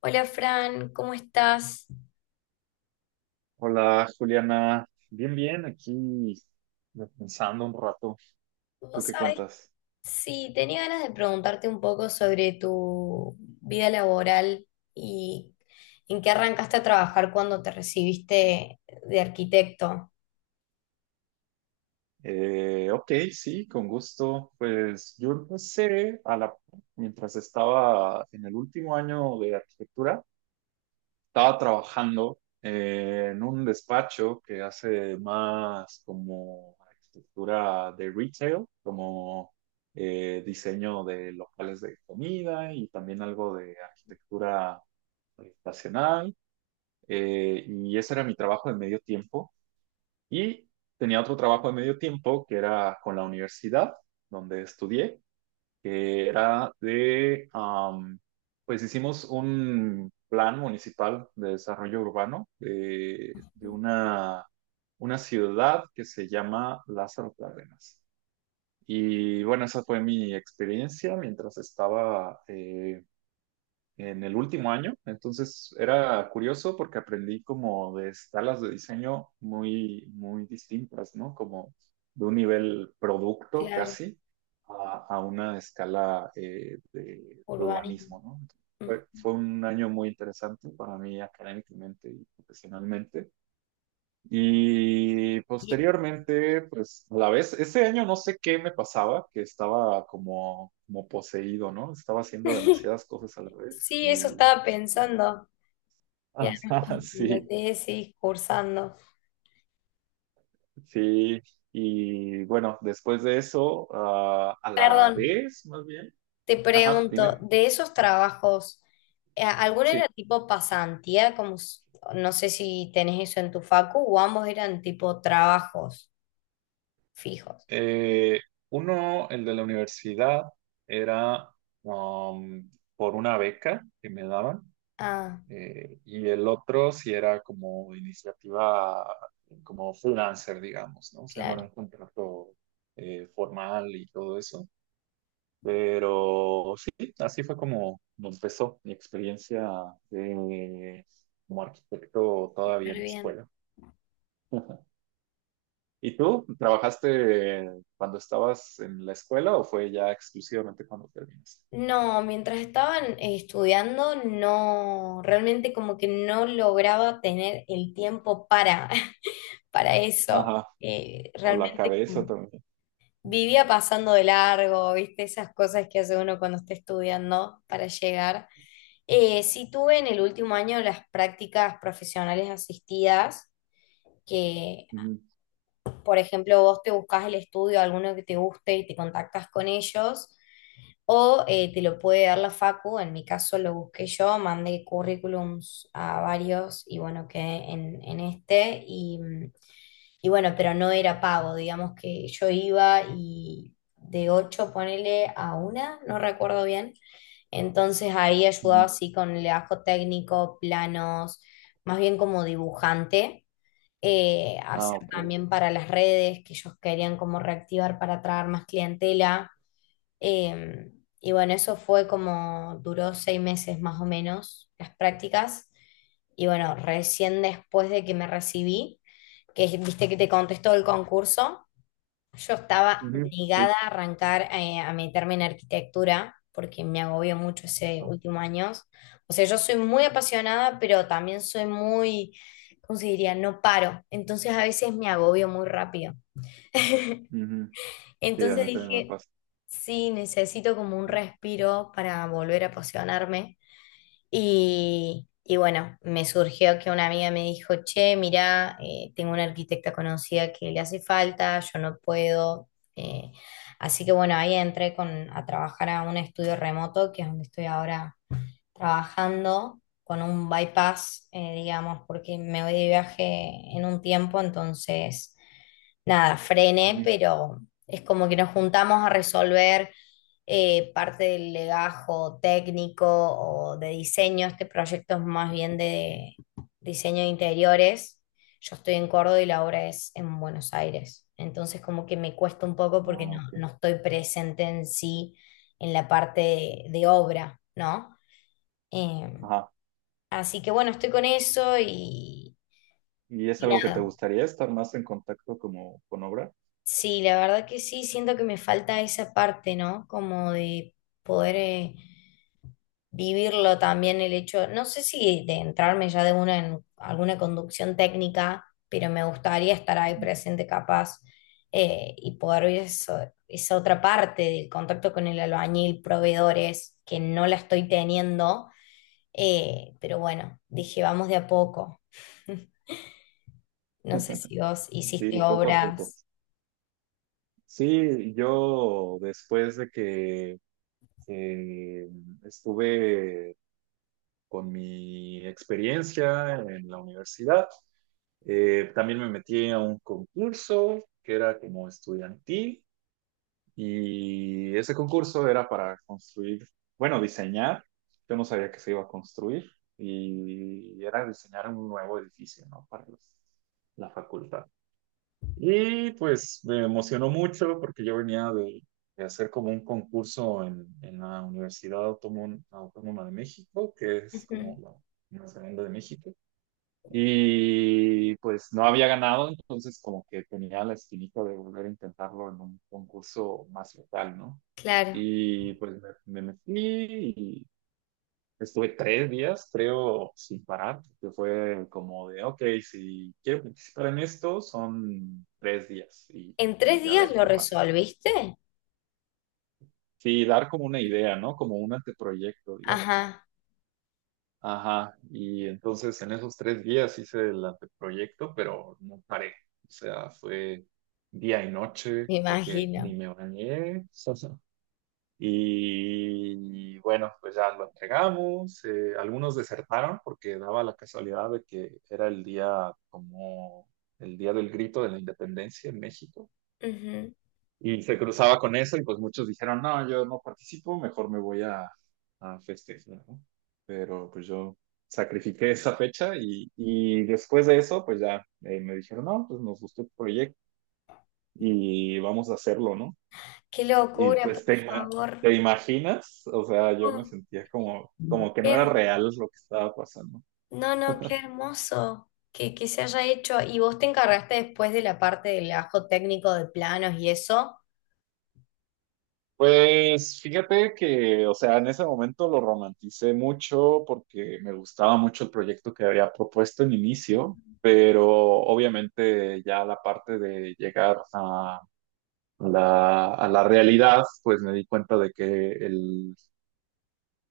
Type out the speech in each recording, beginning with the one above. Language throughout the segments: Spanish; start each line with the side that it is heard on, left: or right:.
left: Hola Fran, ¿cómo estás?
right: Hola, Juliana. Bien, bien, aquí pensando un rato. ¿Tú
left: Vos
right: qué
left: sabés,
right: cuentas?
left: sí, tenía ganas de preguntarte un poco sobre tu vida laboral y en qué arrancaste a trabajar cuando te recibiste de arquitecto.
right: Ok, sí, con gusto. Pues yo empecé a la, mientras estaba en el último año de arquitectura, estaba trabajando en un despacho que hace más como arquitectura de retail, como diseño de locales de comida y también algo de arquitectura habitacional, y ese era mi trabajo de medio tiempo. Y tenía otro trabajo de medio tiempo que era con la universidad donde estudié, que era de, pues hicimos un plan municipal de desarrollo urbano de una ciudad que se llama Lázaro Cárdenas. Y bueno, esa fue mi experiencia mientras estaba en el último año. Entonces era curioso porque aprendí como de escalas de diseño muy, muy distintas, ¿no? Como de un nivel producto
left: Claro,
right: casi a una escala de de
left: urbanismo.
right: urbanismo, ¿no?
left: Mm.
right: Fue un año muy interesante para mí académicamente y profesionalmente. Y
left: Y-
right: posteriormente, pues a la vez, ese año no sé qué me pasaba, que estaba como, como poseído, ¿no? Estaba haciendo demasiadas cosas a la vez
left: Sí, eso
right: y...
left: estaba pensando. Y además
right: Ajá,
left: con la
right: sí,
left: tesis, cursando.
right: sí. Y bueno, después de eso, ah, a la
left: Perdón,
right: vez, más bien.
left: te
right: Ajá,
left: pregunto,
right: dime.
left: de esos trabajos, ¿alguno
right: Sí.
left: era tipo pasantía? No sé si tenés eso en tu facu, o ambos eran tipo trabajos fijos.
right: Eh, uno, el de la universidad, era um, por una beca que me daban.
left: Ah,
right: Y el otro sí era como iniciativa, como freelancer, digamos, ¿no? O sea, no era
left: claro,
right: un contrato formal y todo eso. Pero sí, así fue como empezó mi experiencia de, como arquitecto
left: súper
right: todavía en la
left: bien.
right: escuela. ¿Y tú? ¿Trabajaste cuando estabas en la escuela o fue ya exclusivamente cuando terminaste?
left: No, mientras estaban estudiando, no, realmente como que no lograba tener el tiempo para, para eso.
right: Ajá, o la
left: Realmente
right: cabeza
left: como
right: también. Ujú,
left: vivía pasando de largo, viste, esas cosas que hace uno cuando está estudiando para llegar. Sí tuve en el último año las prácticas profesionales asistidas, que
right: ujú,
left: por ejemplo vos te buscas el estudio, alguno que te guste y te contactas con ellos, o te lo puede dar la facu. En mi caso lo busqué yo, mandé currículums a varios y bueno, quedé en este y y bueno, pero no era pago. Digamos que yo iba y de 8 ponele a una, no recuerdo bien. Entonces ahí ayudaba
right: ujú.
left: así con el ajo técnico, planos, más bien como dibujante.
right: Ah,
left: Hacer
right: ok.
left: también para las redes que ellos querían como reactivar para atraer más clientela. Eh, y bueno, eso fue como, duró 6 meses más o menos las prácticas. Y bueno, recién después de que me recibí, que viste que te contestó el concurso, yo estaba
right: Ujú, sí.
left: negada a arrancar a meterme en arquitectura porque me agobió mucho ese
right: ¿No?
left: último año. O sea, yo soy muy apasionada, pero también soy muy, ¿cómo se diría? No paro. Entonces a veces me agobio muy rápido.
right: Ujú. Sí, a
left: Entonces
right: mí también me
left: dije,
right: pasa.
left: sí, necesito como un respiro para volver a apasionarme. Y bueno, me surgió que una amiga me dijo, che, mirá, tengo una arquitecta conocida que le hace falta, yo no puedo. eh, Así que bueno, ahí entré con, a trabajar a un estudio remoto, que es donde estoy ahora trabajando, con un bypass, digamos, porque me voy de viaje en un tiempo, entonces nada, frené,
right: Ujú.
left: pero es como que nos juntamos a resolver parte del legajo técnico o de diseño. Este proyecto es más bien de diseño de interiores. Yo estoy en Córdoba y la obra es en Buenos Aires. Entonces como que me cuesta un poco porque
right: Ah, ok.
left: no estoy presente en sí en la parte de obra, ¿no? Eh,
right: Ajá.
left: Así que bueno, estoy con eso
right: ¿Y es
left: y
right: algo que te
left: nada.
right: gustaría estar más en contacto como con obra?
left: Sí, la verdad que sí, siento que me falta esa parte, ¿no? Como de poder vivirlo también el hecho, no sé si de entrarme ya de una en alguna conducción técnica, pero me gustaría estar ahí
right: Ujú.
left: presente capaz, y poder ver eso, esa otra parte del contacto con el albañil, proveedores, que no la estoy teniendo. Pero bueno, dije, vamos de a poco. No sé si vos hiciste
right: Sí, poco a poco.
left: obras.
right: Sí, yo después de que eh, estuve con mi experiencia en la universidad, también me metí a un concurso que era como estudiantil. Y ese concurso era para construir, bueno, diseñar. Yo no sabía que se iba a construir y era diseñar un nuevo edificio, ¿no? Para la facultad. Y pues me emocionó mucho porque yo venía de hacer como un concurso en la Universidad Autónoma, Autónoma de México, que es como
left: Ujú.
right: la Universidad de México. Y pues no había ganado, entonces como que tenía la espinita de volver a intentarlo en un concurso más local, ¿no?
left: Claro.
right: Y pues me metí y estuve 3 días, creo, sin parar, que fue como de, ok, si quiero participar en esto, son 3 días y,
left: ¿En tres
right: y a
left: días
right: ver
left: lo
right: qué pasa, ¿no?
left: resolviste?
right: Sí, dar como una idea, ¿no? Como un anteproyecto, digamos.
left: Ajá,
right: Ajá, y entonces en esos 3 días hice el anteproyecto, pero no paré. O sea, fue día y noche,
left: me
right: creo que ni
left: imagino.
right: me bañé. Y bueno, pues ya lo entregamos. Algunos desertaron porque daba la casualidad de que era el día como el día del grito de la independencia en México.
left: Ujú.
right: Y se cruzaba con eso y pues muchos dijeron, no, yo no participo, mejor me voy a festejar, ¿no? Pero pues yo sacrifiqué esa fecha y después de eso, pues ya, me dijeron, no, pues nos gustó el proyecto y vamos a hacerlo, ¿no?
left: Qué
right: Y
left: locura, por
right: pues
left: favor.
right: te imaginas, o sea, yo me
left: No,
right: sentía como, como que
left: qué
right: no era
left: herm-
right: real lo que estaba pasando.
left: no, no, qué hermoso que se haya hecho. ¿Y vos te encargaste después de la parte del ajo técnico de planos y eso?
right: Pues fíjate que, o sea, en ese momento lo romanticé mucho porque me gustaba mucho el proyecto que había propuesto en
left: Ujú.
right: inicio, pero obviamente ya la parte de llegar a la realidad, pues me di cuenta de que el,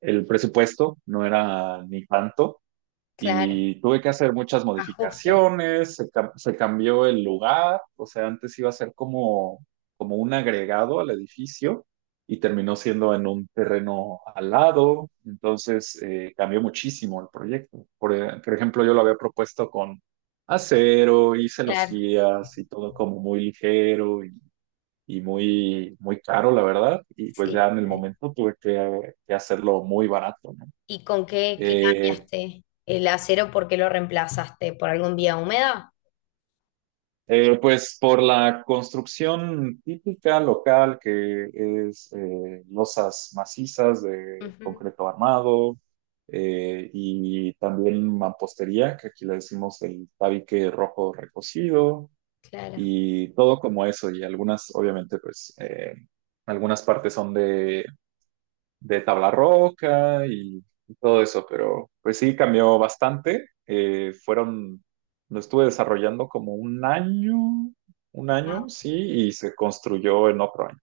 right: el presupuesto no era ni tanto
left: Claro,
right: y tuve que hacer muchas
left: ajustes,
right: modificaciones, se cambió el lugar, o sea, antes iba a ser como, como un agregado al edificio y terminó siendo en un terreno al lado, entonces cambió muchísimo el proyecto. Por ejemplo, yo lo había propuesto con acero, hice los
left: claro,
right: guías y todo como muy ligero y muy, muy caro, la verdad, y pues
left: sí.
right: ya en el momento tuve que hacerlo muy barato, ¿no?
left: ¿Y con qué, qué
right: Eh,
left: cambiaste el acero? ¿Por qué lo reemplazaste? ¿Por algún vía húmeda?
right: Pues por la construcción típica local que es losas macizas de
left: Ujú.
right: concreto armado, y también mampostería, que aquí le decimos el tabique rojo recocido
left: Claro.
right: y todo como eso y algunas obviamente pues, algunas partes son de tabla roca y todo eso, pero pues sí cambió bastante. Lo estuve desarrollando como un año, sí, y se construyó en otro año.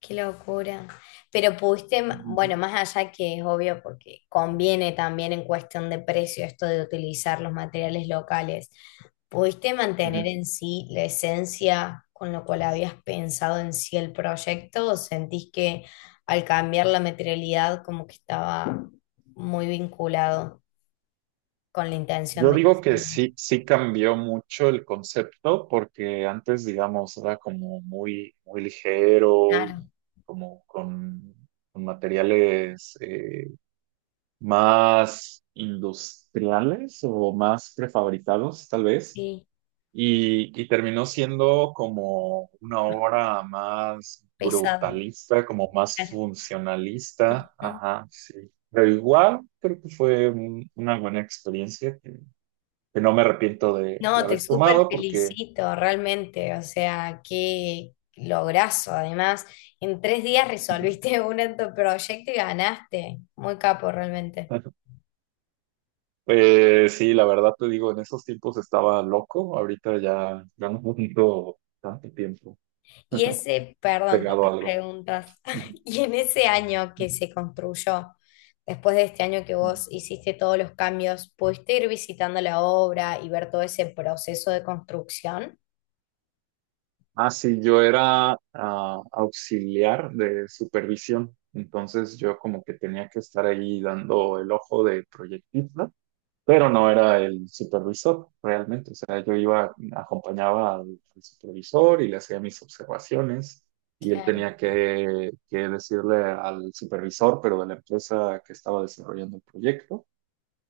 left: Qué locura.
right: Ujú,
left: Bueno, más allá que es obvio porque conviene también en cuestión de precio esto de utilizar los materiales locales, ¿pudiste mantener
right: ujú.
left: en sí la esencia con lo cual habías pensado en sí el proyecto o sentís que al cambiar la materialidad como que estaba muy vinculado con la intención
right: Yo
left: de
right: digo que
left: diseño?
right: sí, sí cambió mucho el concepto porque antes, digamos, era como muy, muy ligero y
left: Claro,
right: como con materiales más industriales o más prefabricados, tal vez.
left: sí,
right: Y terminó siendo como una obra más
left: pesada,
right: brutalista, como más
left: claro.
right: funcionalista.
left: Ujú.
right: Ajá, sí. Pero igual creo que fue una buena experiencia que no me arrepiento de
left: No, te
right: haber
left: súper
right: tomado porque,
left: felicito, realmente. O sea, qué lograzo. Además, en 3 días resolviste un en tu proyecto y ganaste. Muy capo, realmente.
right: pues sí, la verdad te digo, en esos tiempos estaba loco. Ahorita ya, ya no tengo tanto tiempo
left: Y ese, perdón,
right: pegado a
left: tantas
right: algo.
left: preguntas. Y en ese año que se construyó, después de este año que vos hiciste todos los cambios, ¿pudiste ir visitando la obra y ver todo ese proceso de construcción?
right: Ah, sí, yo era ah, auxiliar de supervisión, entonces yo como que tenía que estar ahí dando el ojo de proyectista, pero no era el supervisor realmente, o sea, yo iba, acompañaba al supervisor y le hacía mis observaciones y él
left: Claro.
right: tenía que decirle al supervisor, pero de la empresa que estaba desarrollando el proyecto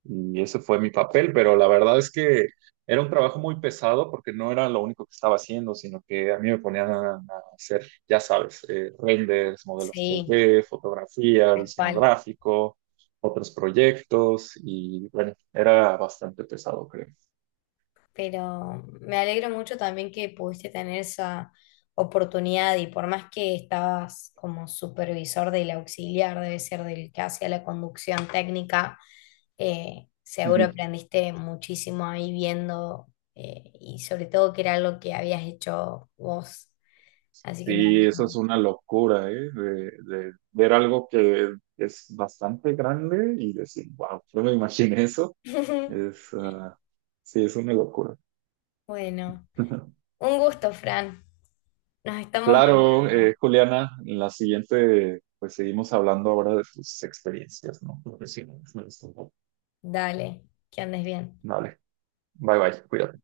right: y ese fue mi papel, pero la verdad es que era un trabajo muy pesado porque no era lo único que estaba haciendo, sino que a mí me ponían a hacer, ya sabes, renders, modelos tres
left: Sí,
right: d fotografía,
left: tal
right: diseño
left: cual.
right: gráfico, otros proyectos y bueno, era bastante pesado, creo.
left: Pero me alegro mucho también que pudiste tener esa oportunidad y por más que estabas como supervisor del auxiliar, debe ser del que hacía la conducción técnica, seguro
right: Ujú.
left: aprendiste muchísimo ahí viendo, y sobre todo que era algo que habías hecho vos, así que me
right: Sí, eso
left: alegro.
right: es una locura, ¿eh? De ver algo que es bastante grande y decir, wow, yo me imaginé eso. Es, ah, sí, es una locura.
left: Bueno, un gusto, Fran. Nos estamos
right: Claro,
left: hablando.
right: Juliana, en la siguiente, pues seguimos hablando ahora de tus experiencias, ¿no? Profesionales.
left: Dale, que andes bien.
right: Vale, bye bye, cuídate.